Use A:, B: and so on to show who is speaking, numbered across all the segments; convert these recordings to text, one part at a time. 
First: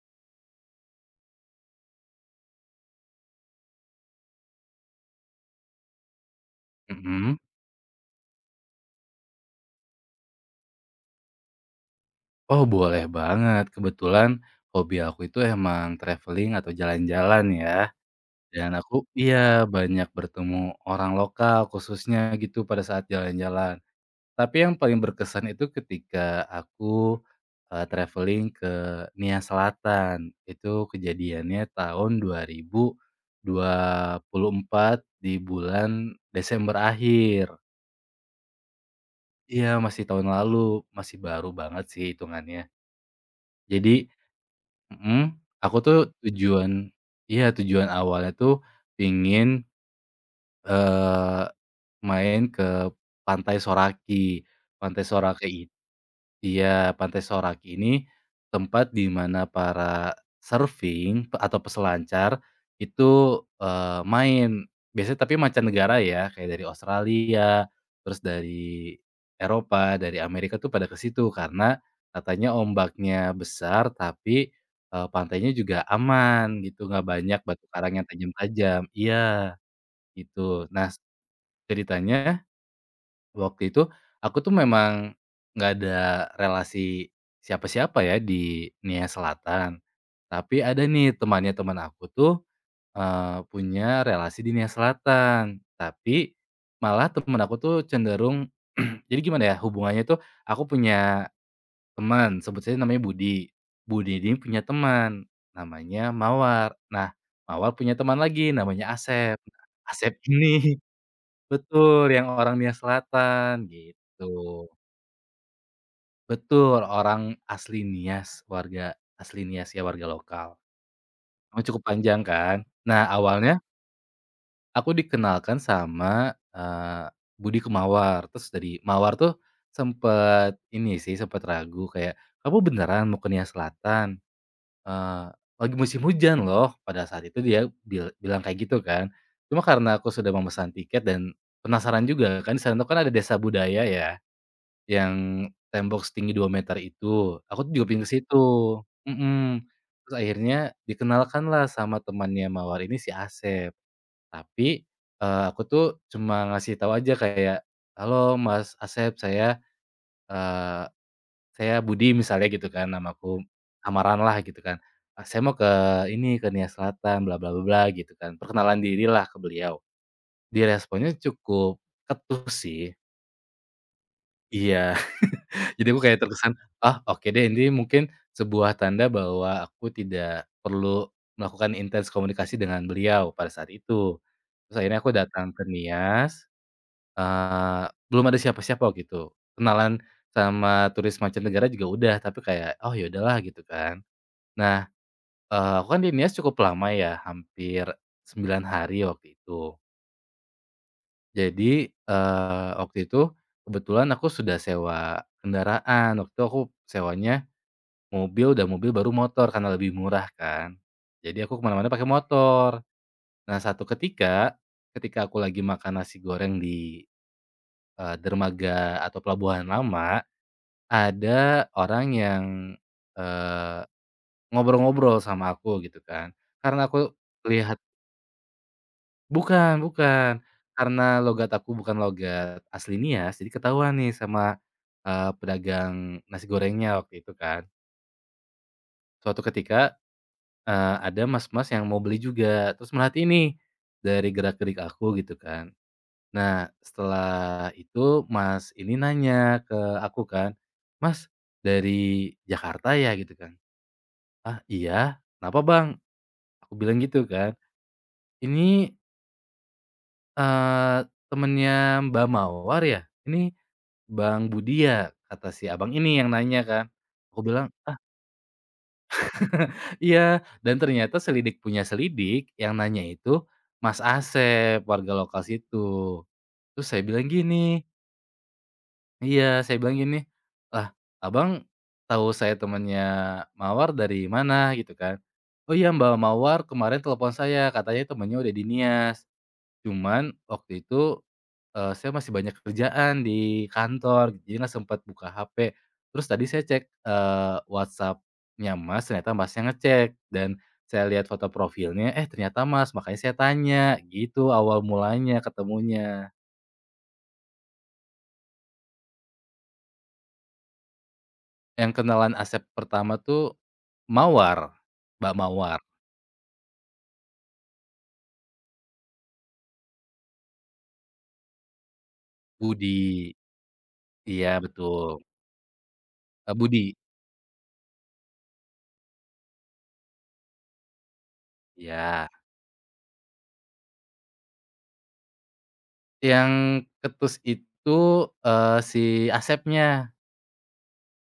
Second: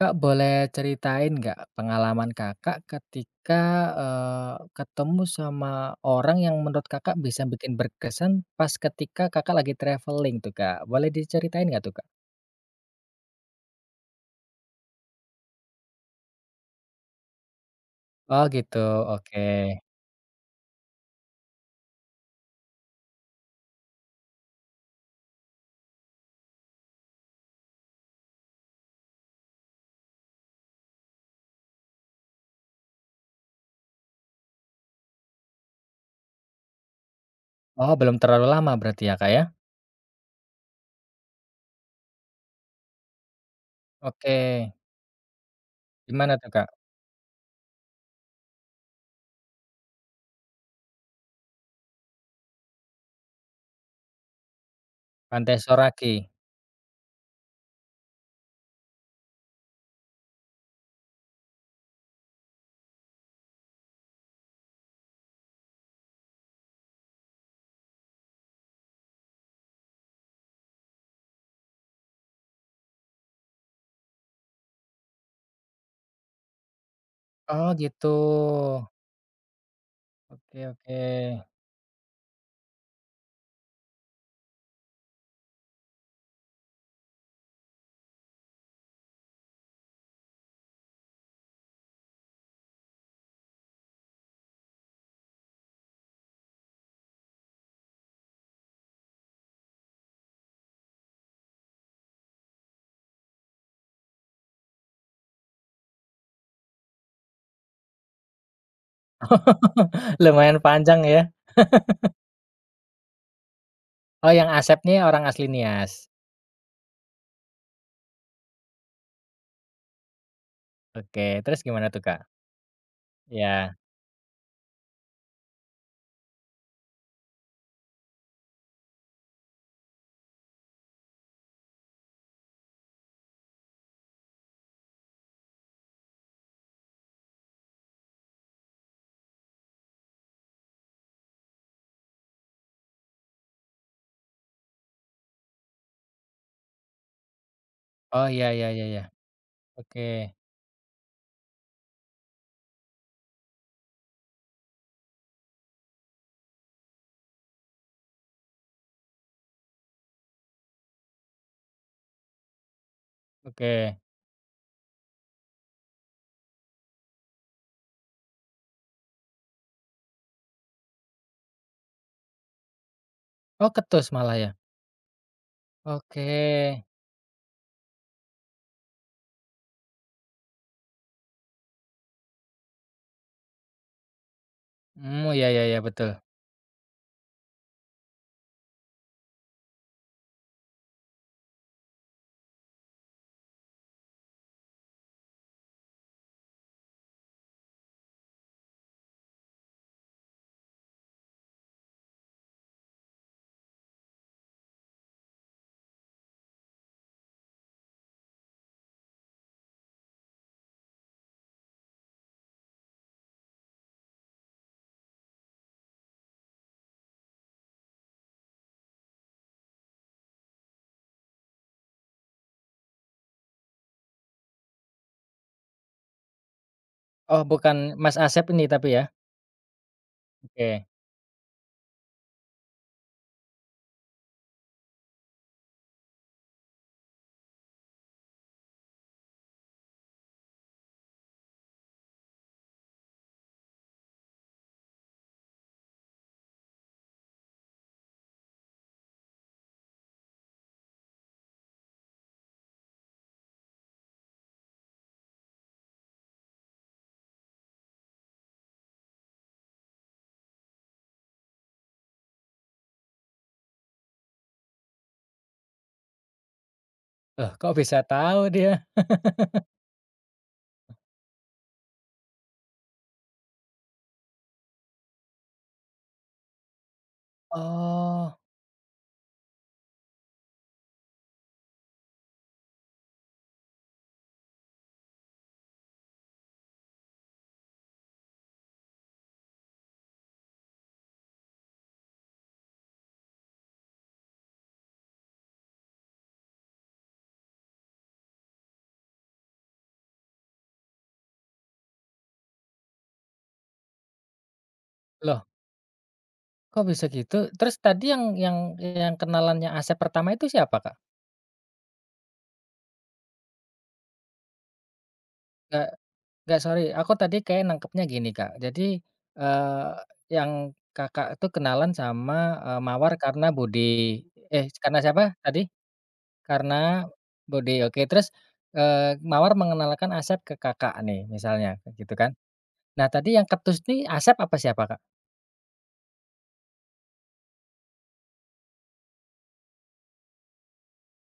A: Kak, boleh ceritain nggak pengalaman Kakak ketika ketemu sama orang yang menurut Kakak
B: Mhm.
A: bisa bikin berkesan pas ketika Kakak lagi traveling tuh, Kak? Boleh diceritain nggak tuh, Kak?
B: Oh, boleh banget. Kebetulan hobi aku itu emang traveling atau jalan-jalan ya,
A: Oh
B: dan
A: gitu,
B: aku
A: oke.
B: iya, banyak bertemu orang lokal khususnya gitu pada saat jalan-jalan. Tapi yang paling berkesan itu ketika aku, traveling ke Nia Selatan. Itu kejadiannya tahun 2024 di bulan Desember akhir.
A: Oh belum terlalu lama berarti ya, Kak, ya?
B: Iya, masih tahun lalu, masih baru banget sih hitungannya. Jadi
A: Oke,
B: Mhm, aku tuh
A: gimana tuh, Kak?
B: tujuan iya, tujuan awalnya tuh pingin, eee, main ke Pantai Soraki. Pantai
A: Pantai
B: Soraki.
A: Soraki?
B: Iya, Pantai Soraki ini tempat di mana para surfing atau peselancar itu, main. Biasanya tapi mancanegara ya, kayak dari Australia, terus dari Eropa, dari Amerika tuh pada ke situ karena katanya ombaknya besar tapi, pantainya juga aman gitu, nggak banyak batu
A: Oh
B: karang
A: gitu.
B: yang tajam-tajam. Iya,
A: Oke,
B: gitu. Nah,
A: oke.
B: ceritanya. Waktu itu, aku tuh memang nggak ada relasi siapa-siapa ya di Nia Selatan. Tapi ada nih temannya teman aku tuh, punya relasi di Nia Selatan. Tapi malah teman aku tuh cenderung jadi gimana ya, hubungannya tuh aku punya teman, sebut saja namanya Budi. Budi ini punya teman, namanya Mawar. Nah, Mawar punya teman lagi namanya Asep. Nah, Asep
A: Lumayan
B: ini.
A: panjang ya?
B: Betul, yang orang Nia Selatan, gitu.
A: Oh yang Asep nih orang asli Nias?
B: Betul, orang asli Nias, warga asli Nias ya, warga lokal.
A: Oke, terus
B: Emang cukup
A: gimana tuh, Kak?
B: panjang kan. Nah, awalnya
A: Ya.
B: aku dikenalkan sama, Budi Kemawar, terus dari Mawar tuh sempet ini sih, sempet ragu kayak, "Kamu beneran mau ke Nias Selatan? Eee, lagi musim hujan loh." Pada saat itu dia bilang kayak gitu kan. Cuma karena aku sudah memesan tiket dan penasaran juga kan, di sana tuh kan ada desa budaya ya. Yang tembok setinggi 2 meter itu, aku tuh juga pengen ke
A: Oh,
B: situ,
A: ya ya ya ya.
B: mhm.
A: Oke.
B: Terus akhirnya dikenalkanlah sama temannya Mawar ini si Asep, tapi, aku tuh cuma ngasih tahu aja kayak, "Halo Mas Asep, eee, saya Budi," misalnya gitu kan namaku,
A: Oke.
B: samaranlah gitu kan, saya mau ke Nia Selatan, bla bla bla bla," gitu kan, perkenalan dirilah ke beliau. Dia responnya cukup ketus sih.
A: Oh, ketus malah ya?
B: Iya. Jadi aku kayak
A: Oke.
B: terkesan, "Ah, oke deh ini mungkin sebuah tanda bahwa aku tidak perlu melakukan intens komunikasi dengan beliau pada saat itu." Terus akhirnya aku
A: Mmm, iya
B: datang
A: iya
B: ke
A: iya, betul.
B: Nias, eee, belum ada siapa-siapa waktu itu. Kenalan sama turis mancanegara juga udah, tapi kayak, "Oh, ya udahlah," gitu kan. Nah, aku kan di Nias cukup lama ya, hampir 9 hari waktu itu. Jadi, waktu itu kebetulan aku sudah sewa kendaraan, waktu itu aku sewanya mobil, udah mobil baru motor karena lebih murah kan. Jadi aku kemana mana pakai motor. Nah satu ketika, ketika aku lagi makan nasi goreng di, dermaga atau pelabuhan lama, ada orang yang, eee, ngobrol-ngobrol sama aku gitu kan. Karena aku
A: Oh, bukan
B: lihat.
A: Mas Asep ini tapi ya?
B: Bukan, bukan,
A: Oke.
B: karena logat aku bukan logat asli Nias, jadi ketahuan nih sama, pedagang nasi gorengnya waktu itu kan. Suatu ketika, ada mas-mas yang mau beli juga, terus merhatiin ini dari gerak-gerik aku gitu kan. Nah, setelah itu Mas ini nanya ke aku kan, "Mas, dari Jakarta ya?" Gitu kan. "Ah, iya, kenapa Bang?" Aku bilang gitu kan. "Ini, eee, temennya Mbak Mawar ya? Ini Bang Budi ya?" Kata si abang ini yang nanya kan. Aku
A: Loh,
B: bilang,
A: kok
B: "Ah."
A: bisa tahu dia?
B: Iya, dan ternyata selidik punya selidik, yang nanya itu Mas Asep, warga lokal situ. Terus saya bilang gini,
A: Oh.
B: iya, "Lah, Abang tahu saya temannya Mawar dari mana?" Gitu kan. "Oh iya, Mbak Mawar kemarin telepon saya, katanya temannya udah di Nias. Cuman waktu itu, saya masih banyak kerjaan di kantor, jadi nggak sempat buka HP. Terus tadi saya cek, WhatsApp-nya Mas, ternyata Masnya ngecek dan saya lihat foto profilnya, eh ternyata Mas, makanya saya tanya, gitu awal mulanya
A: Loh,
B: ketemunya.
A: kok bisa gitu? Terus tadi yang kenalannya Asep pertama itu siapa, Kak?
B: Yang kenalan Asep pertama tuh Mawar, Mbak Mawar,
A: Nggak nggak, sorry, aku tadi kayak nangkepnya gini, Kak. Jadi, eee, yang Kakak itu kenalan sama
B: Budi,
A: Mawar karena Budi
B: iya
A: eh, karena
B: betul,
A: siapa tadi?
B: Budi,
A: Karena Bode, oke. Terus, Mawar mengenalkan Asep ke Kakak nih misalnya, gitu
B: iya.
A: kan. Nah tadi yang ketus nih Asep apa siapa, Kak?
B: Yang ketus itu, si Asepnya.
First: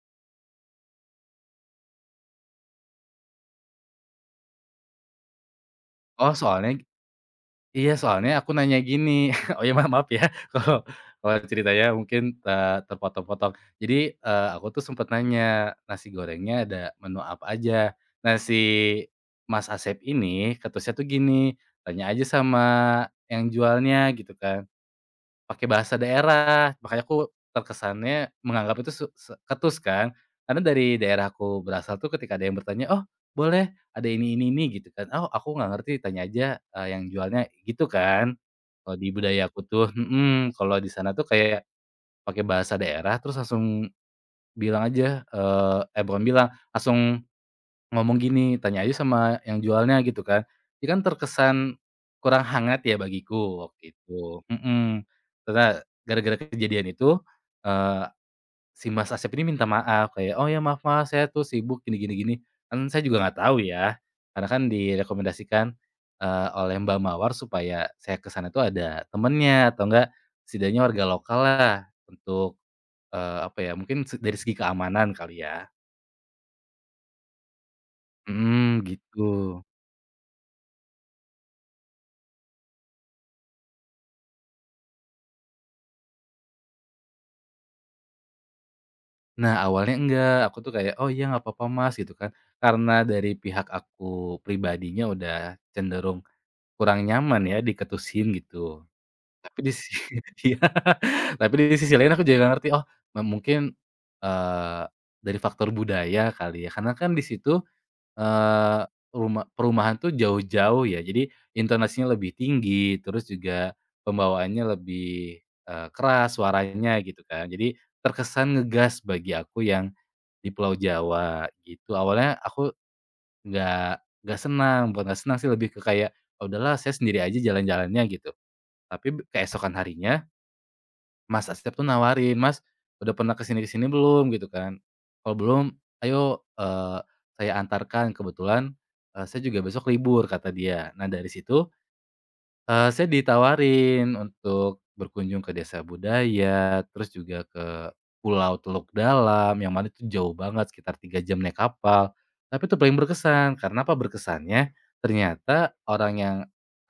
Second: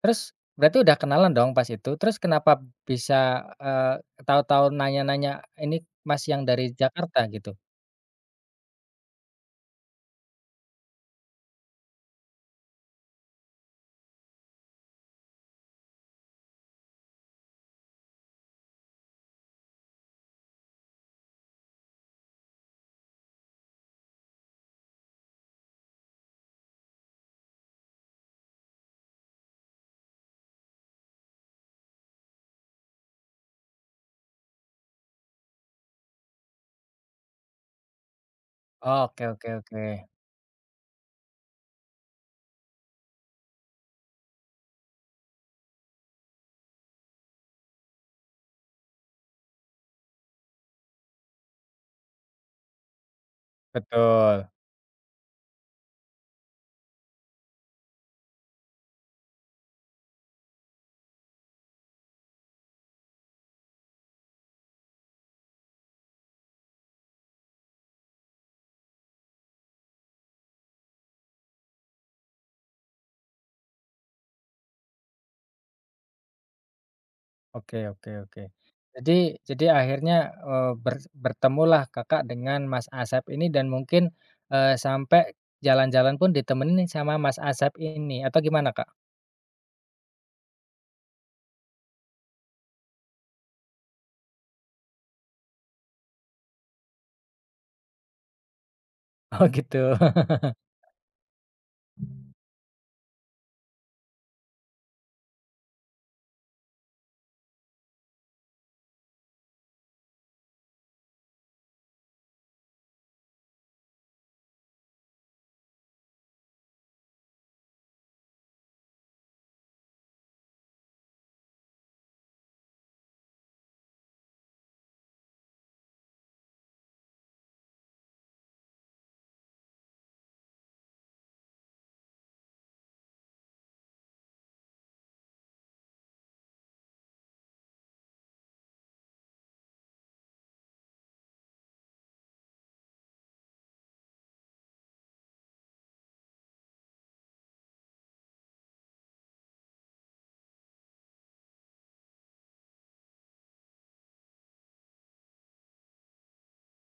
A: Terus berarti udah kenalan dong pas itu, terus kenapa bisa tahu-tahu nanya-nanya, "Ini Mas
B: Oh
A: yang dari
B: soalnya.
A: Jakarta?" Gitu?
B: Iya, soalnya aku nanya gini. Oh ya, maaf ya. kalau kalau ceritanya mungkin, terpotong-potong. Jadi, aku tuh sempat nanya, "Nasi gorengnya ada menu apa aja?" Nah, si Mas Asep ini ketusnya tuh gini, "Tanya aja sama yang jualnya," gitu kan. Pakai bahasa daerah, makanya aku terkesannya menganggap itu su se ketus kan. Karena dari daerah aku berasal tuh ketika ada yang bertanya, "Oh boleh ada ini," gitu kan, "Oh aku nggak ngerti tanya aja, yang jualnya," gitu kan. Kalau
A: Oh,
B: di
A: oke
B: budaya
A: oke
B: aku
A: oke.
B: tuh kalau di sana tuh kayak pakai bahasa daerah terus langsung bilang aja, eh bukan bilang, langsung ngomong gini, tanya aja sama yang jualnya gitu kan. Dia kan terkesan kurang hangat ya bagiku waktu itu,
A: Betul.
B: mhm. Karena gara-gara kejadian itu, eee, si Mas Asep ini minta maaf kayak, "Oh ya maaf Mas, saya tuh sibuk gini gini gini." Kan saya juga nggak tahu ya, karena kan direkomendasikan, oleh Mbak Mawar supaya saya ke sana tuh ada temennya atau enggak setidaknya warga lokal lah untuk, apa ya, mungkin dari segi keamanan kali ya,
A: Oke, oke, oke.
B: hmm gitu.
A: Jadi akhirnya, eee, ber bertemulah Kakak dengan Mas Asep ini dan mungkin, sampai jalan-jalan pun ditemenin sama Mas Asep ini atau gimana, Kak?
B: Nah, awalnya enggak, aku tuh kayak, "Oh, iya, nggak apa-apa, Mas," gitu kan. Karena dari pihak aku pribadinya udah cenderung kurang nyaman ya diketusin gitu.
A: Oh
B: Tapi di
A: gitu.
B: sisi, iya, tapi di sisi lain aku juga ngerti, oh, mungkin, eee, dari faktor budaya kali ya, karena kan di situ, eee, perumahan tuh jauh-jauh ya, jadi intonasinya lebih tinggi, terus juga pembawaannya lebih, keras suaranya gitu kan. Jadi terkesan ngegas bagi aku yang di Pulau Jawa gitu. Awalnya aku nggak nggak senang, bukan nggak senang sih lebih ke kayak, "Ah, udahlah saya sendiri aja jalan-jalannya," gitu. Tapi keesokan harinya Mas Asep tuh nawarin, "Mas, udah pernah kesini kesini belum?" Gitu kan. "Kalau belum, ayo, saya antarkan kebetulan, saya juga besok libur," kata dia. Nah dari situ, saya ditawarin untuk berkunjung ke desa budaya, terus juga ke Pulau Teluk Dalam, yang mana itu jauh banget sekitar 3 jam naik kapal, tapi itu paling berkesan. Karena apa berkesannya, ternyata orang yang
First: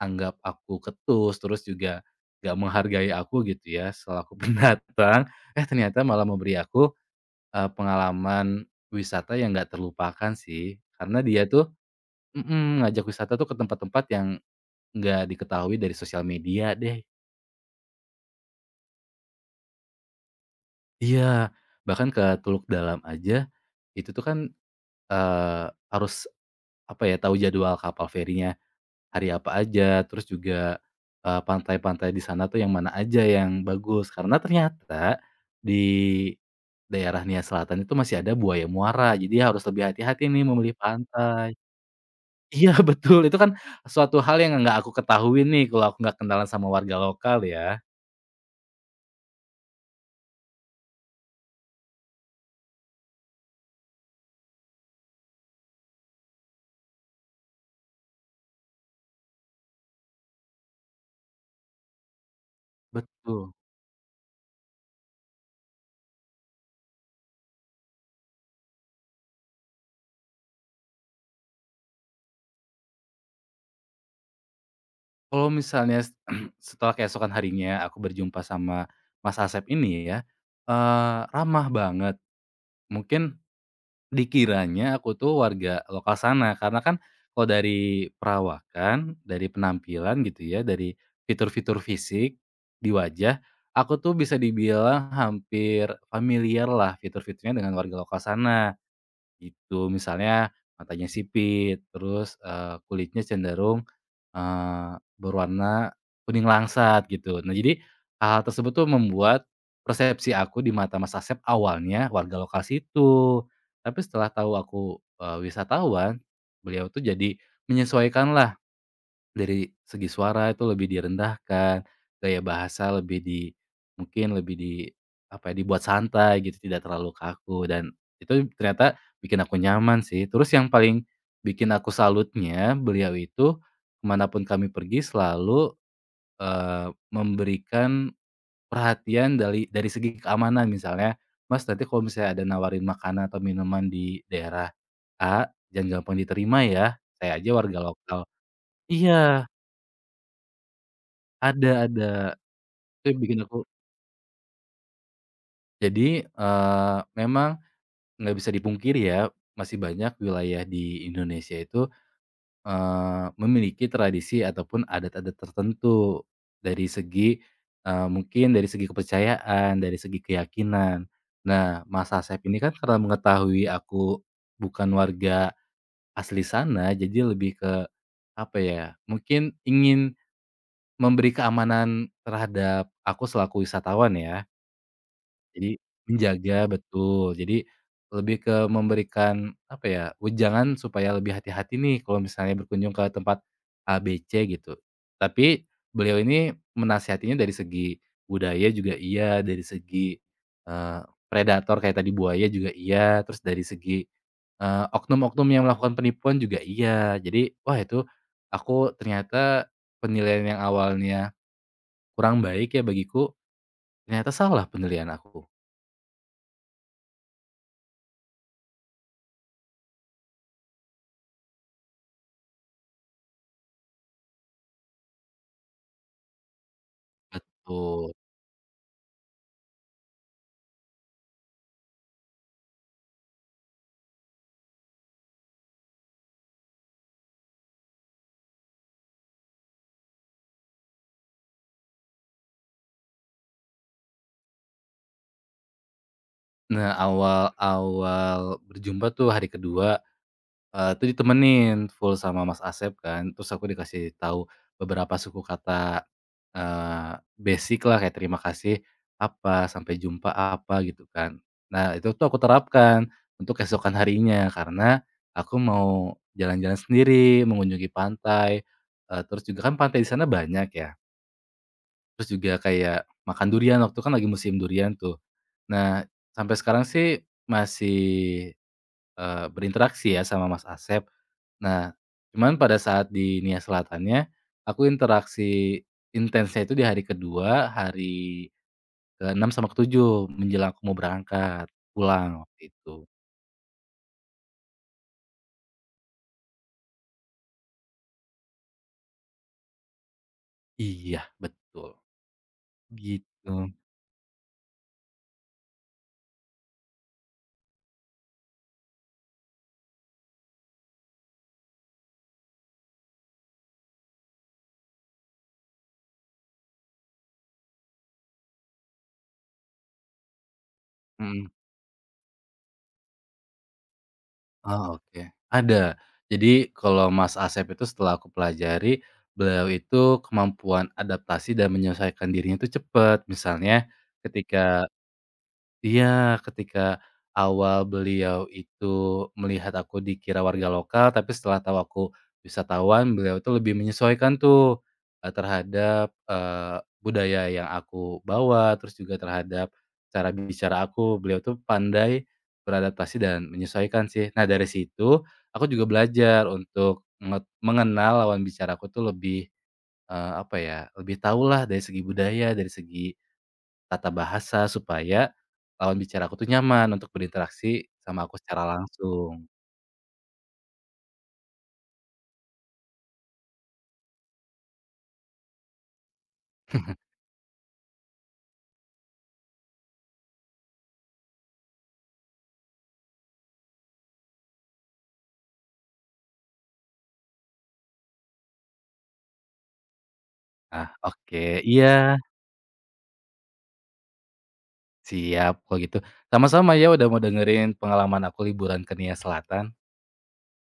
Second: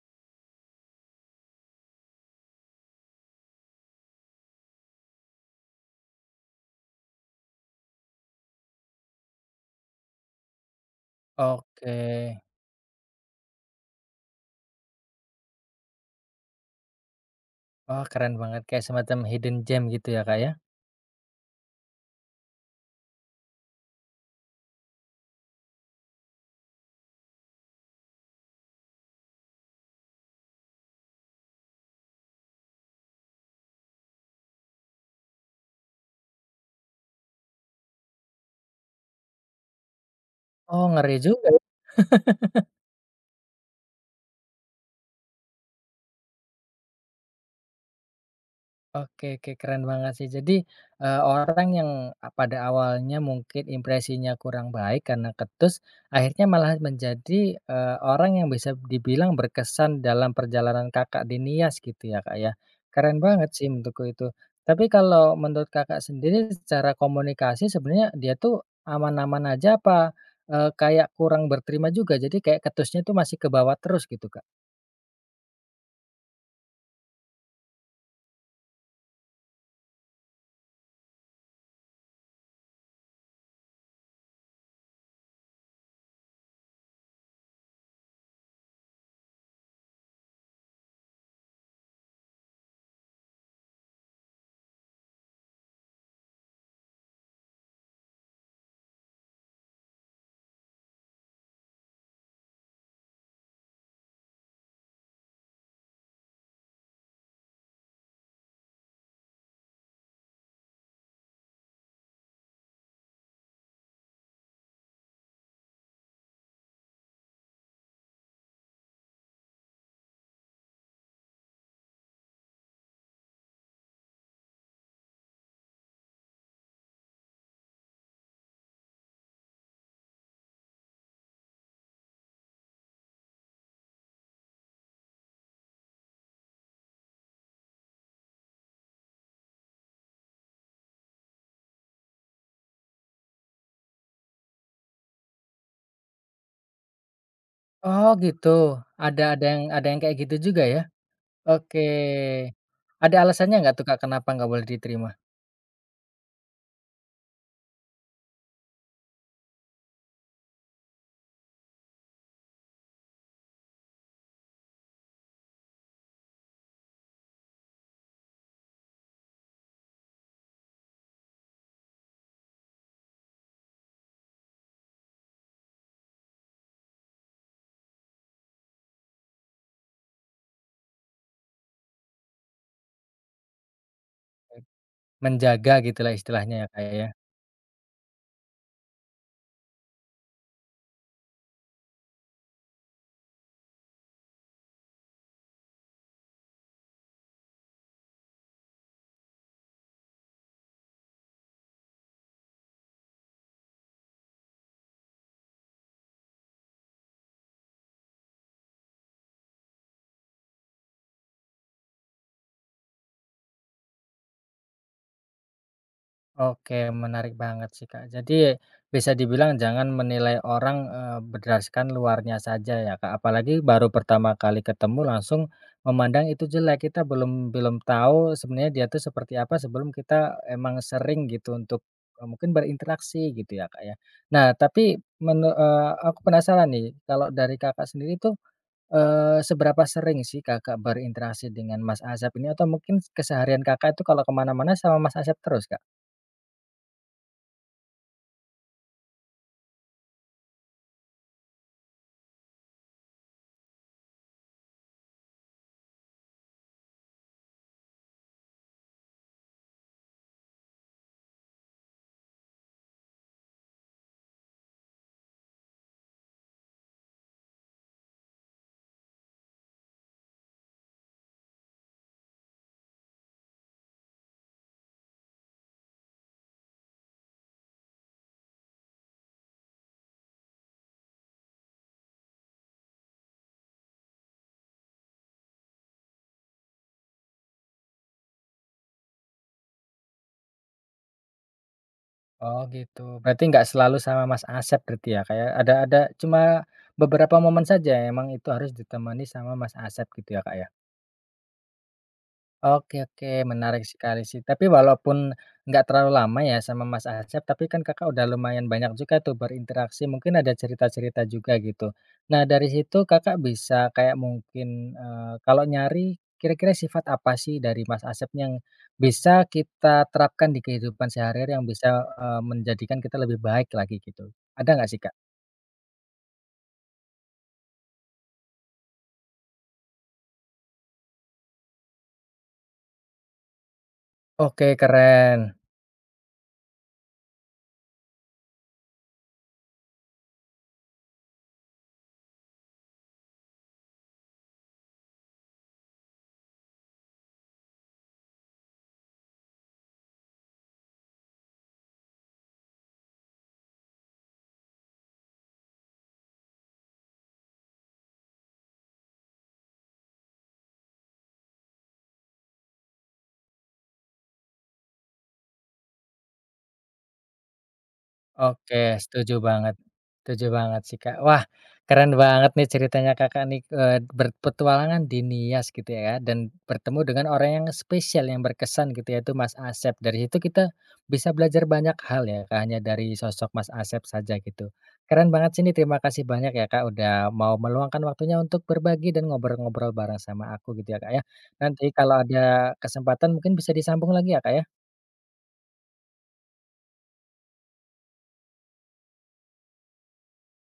B: anggap aku ketus, terus juga gak menghargai aku gitu ya, selaku pendatang, eh ternyata malah memberi aku, pengalaman wisata yang gak terlupakan sih. Karena dia tuh
A: Oke.
B: mhm, ngajak wisata tuh ke tempat-tempat yang nggak diketahui dari sosial media deh.
A: Oh keren banget kayak semacam hidden gem gitu ya, Kak, ya?
B: Iya, bahkan ke Teluk Dalam aja, itu tuh kan, eee, harus apa ya, tahu jadwal kapal ferinya hari apa aja, terus juga, pantai-pantai di sana tuh yang mana aja yang bagus. Karena ternyata di daerah Nia Selatan itu masih ada buaya muara, jadi harus lebih hati-hati nih memilih
A: Oh ngeri juga.
B: pantai. Iya, betul, itu kan suatu hal yang nggak aku ketahui nih kalau aku nggak kenalan sama warga lokal ya.
A: Oke oke, keren banget sih. Jadi, orang yang a pada awalnya mungkin impresinya kurang baik karena ketus, akhirnya malah menjadi, orang yang bisa dibilang berkesan dalam perjalanan Kakak di Nias gitu ya, Kak, ya. Keren banget
B: Betul.
A: sih menurutku itu. Tapi kalau menurut Kakak sendiri secara komunikasi sebenarnya dia tuh aman-aman aja apa, kayak kurang berterima juga? Jadi kayak ketusnya tuh masih ke bawah terus gitu, Kak?
B: Kalau misalnya setelah keesokan harinya aku berjumpa sama Mas Asep ini ya, ramah banget. Mungkin dikiranya aku tuh warga lokal sana, karena kan kalau dari perawakan, dari penampilan gitu ya, dari fitur-fitur fisik di wajah, aku tuh bisa dibilang hampir familiar lah fitur-fiturnya dengan warga lokal sana, gitu. Misalnya matanya sipit, terus, kulitnya cenderung, berwarna kuning langsat gitu. Nah jadi, hal-hal tersebut tuh membuat persepsi aku di mata Mas Asep awalnya warga lokal situ. Tapi setelah tahu aku, wisatawan, beliau tuh jadi menyesuaikanlah dari segi suara itu lebih direndahkan, gaya bahasa lebih di mungkin lebih di apa ya, dibuat santai gitu, tidak terlalu kaku dan itu ternyata bikin aku nyaman sih. Terus yang paling bikin aku salutnya beliau itu kemanapun kami pergi selalu, eee, memberikan perhatian dari segi keamanan. Misalnya, "Mas, nanti kalau misalnya ada nawarin makanan atau minuman di daerah A, jangan gampang diterima ya, saya aja warga
A: Oh
B: lokal."
A: gitu,
B: Iya.
A: ada yang kayak gitu juga ya? Oke.
B: Ada, itu
A: Ada
B: yang bikin aku
A: alasannya nggak tuh Kak, kenapa nggak boleh diterima?
B: jadi, memang nggak bisa dipungkiri ya, masih banyak wilayah di Indonesia itu, memiliki tradisi ataupun adat-adat tertentu dari segi, mungkin dari segi kepercayaan, dari segi keyakinan. Nah, Mas Asep ini kan karena mengetahui aku bukan warga asli sana, jadi lebih ke, apa ya, mungkin ingin memberi keamanan terhadap aku selaku wisatawan ya. Jadi
A: Menjaga gitulah istilahnya
B: menjaga,
A: ya Kak, ya.
B: betul. Jadi lebih ke memberikan, apa ya, wejangan supaya lebih hati-hati nih kalau misalnya berkunjung ke tempat A, B, C gitu. Tapi beliau ini menasihatinya dari segi budaya juga iya, dari segi, eee, predator kayak tadi buaya juga iya, terus dari segi, oknum-oknum yang melakukan penipuan juga iya. Jadi, wah itu aku ternyata penilaian yang awalnya kurang baik ya bagiku, ternyata salah penilaian aku.
A: Oke, menarik banget sih Kak. Jadi, bisa dibilang jangan menilai orang, berdasarkan luarnya saja ya Kak, apalagi baru pertama kali ketemu langsung memandang itu jelek. Kita belum belum
B: Betul.
A: tahu sebenarnya dia tuh seperti apa sebelum kita emang sering gitu untuk mungkin berinteraksi gitu ya Kak, ya. Nah tapi aku penasaran nih, kalau dari Kakak sendiri tuh eee, seberapa sering sih Kakak berinteraksi dengan Mas Asep ini? Atau mungkin keseharian Kakak itu kalau kemana-mana sama Mas Asep terus, Kak?
B: Nah, awal-awal berjumpa tuh hari kedua 2, ditemenin full sama Mas Asep kan, terus aku dikasih tahu beberapa suku kata, eh, basic lah kayak terima kasih apa, sampai jumpa apa, gitu kan. Nah, itu tuh aku terapkan untuk keesokan harinya karena aku mau jalan-jalan sendiri, mengunjungi pantai, terus juga kan pantai di sana banyak ya. Terus juga kayak makan durian, waktu kan lagi musim durian tuh. Nah, sampai sekarang sih masih, berinteraksi ya sama Mas Asep. Nah, cuman pada saat di Nia Selatannya, aku interaksi intensnya itu di hari kedua, hari keenam sama ketujuh menjelang aku mau berangkat pulang
A: Oh
B: waktu
A: gitu.
B: itu.
A: Berarti nggak selalu sama Mas Asep berarti ya, Kak, ya? Ada cuma beberapa momen saja emang itu harus ditemani sama Mas Asep gitu ya, Kak, ya?
B: Iya, betul,
A: Oke oke,
B: gitu.
A: menarik sekali sih. Tapi walaupun nggak terlalu lama ya sama Mas Asep, tapi kan Kakak udah lumayan banyak juga tuh berinteraksi, mungkin ada cerita-cerita juga gitu. Nah, dari situ Kakak bisa kayak mungkin, kalau nyari kira-kira sifat apa sih dari Mas Asep yang bisa kita terapkan di kehidupan
B: Mhm.
A: sehari-hari yang bisa menjadikan kita lebih baik lagi gitu, ada
B: Oh,
A: nggak sih, Kak?
B: oke. Ada. Jadi kalau Mas Asep itu setelah aku pelajari, beliau itu kemampuan adaptasi dan menyesuaikan dirinya itu cepat. Misalnya ketika.
A: Oke, keren.
B: Iya, ketika awal beliau itu melihat aku dikira warga lokal, tapi setelah tahu aku wisatawan, beliau itu lebih menyesuaikan tuh, terhadap, budaya yang aku bawa, terus juga terhadap cara bicara aku, beliau tuh pandai beradaptasi dan menyesuaikan sih. Nah, dari situ aku juga belajar untuk mengenal lawan bicaraku tuh lebih, apa ya, lebih tahulah dari segi budaya, dari segi tata bahasa supaya lawan bicaraku tuh nyaman untuk berinteraksi sama aku secara
A: Oke, setuju
B: langsung.
A: banget. Setuju banget sih, Kak. Wah, keren banget nih ceritanya Kakak nih, eee, berpetualangan di Nias gitu ya, dan bertemu dengan orang yang spesial, yang berkesan gitu yaitu Mas Asep. Dari situ kita bisa belajar banyak hal ya, Kak, hanya dari sosok Mas Asep saja gitu. Keren banget sih ini, terima kasih banyak ya, Kak, udah mau meluangkan waktunya untuk berbagi dan ngobrol-ngobrol bareng sama aku
B: Ah,
A: gitu ya, Kak, ya.
B: oke,
A: Nanti
B: iya,
A: kalau ada kesempatan mungkin bisa disambung lagi ya, Kak, ya?
B: siap kalau gitu. Sama-sama ya udah mau dengerin pengalaman aku liburan ke Nia Selatan.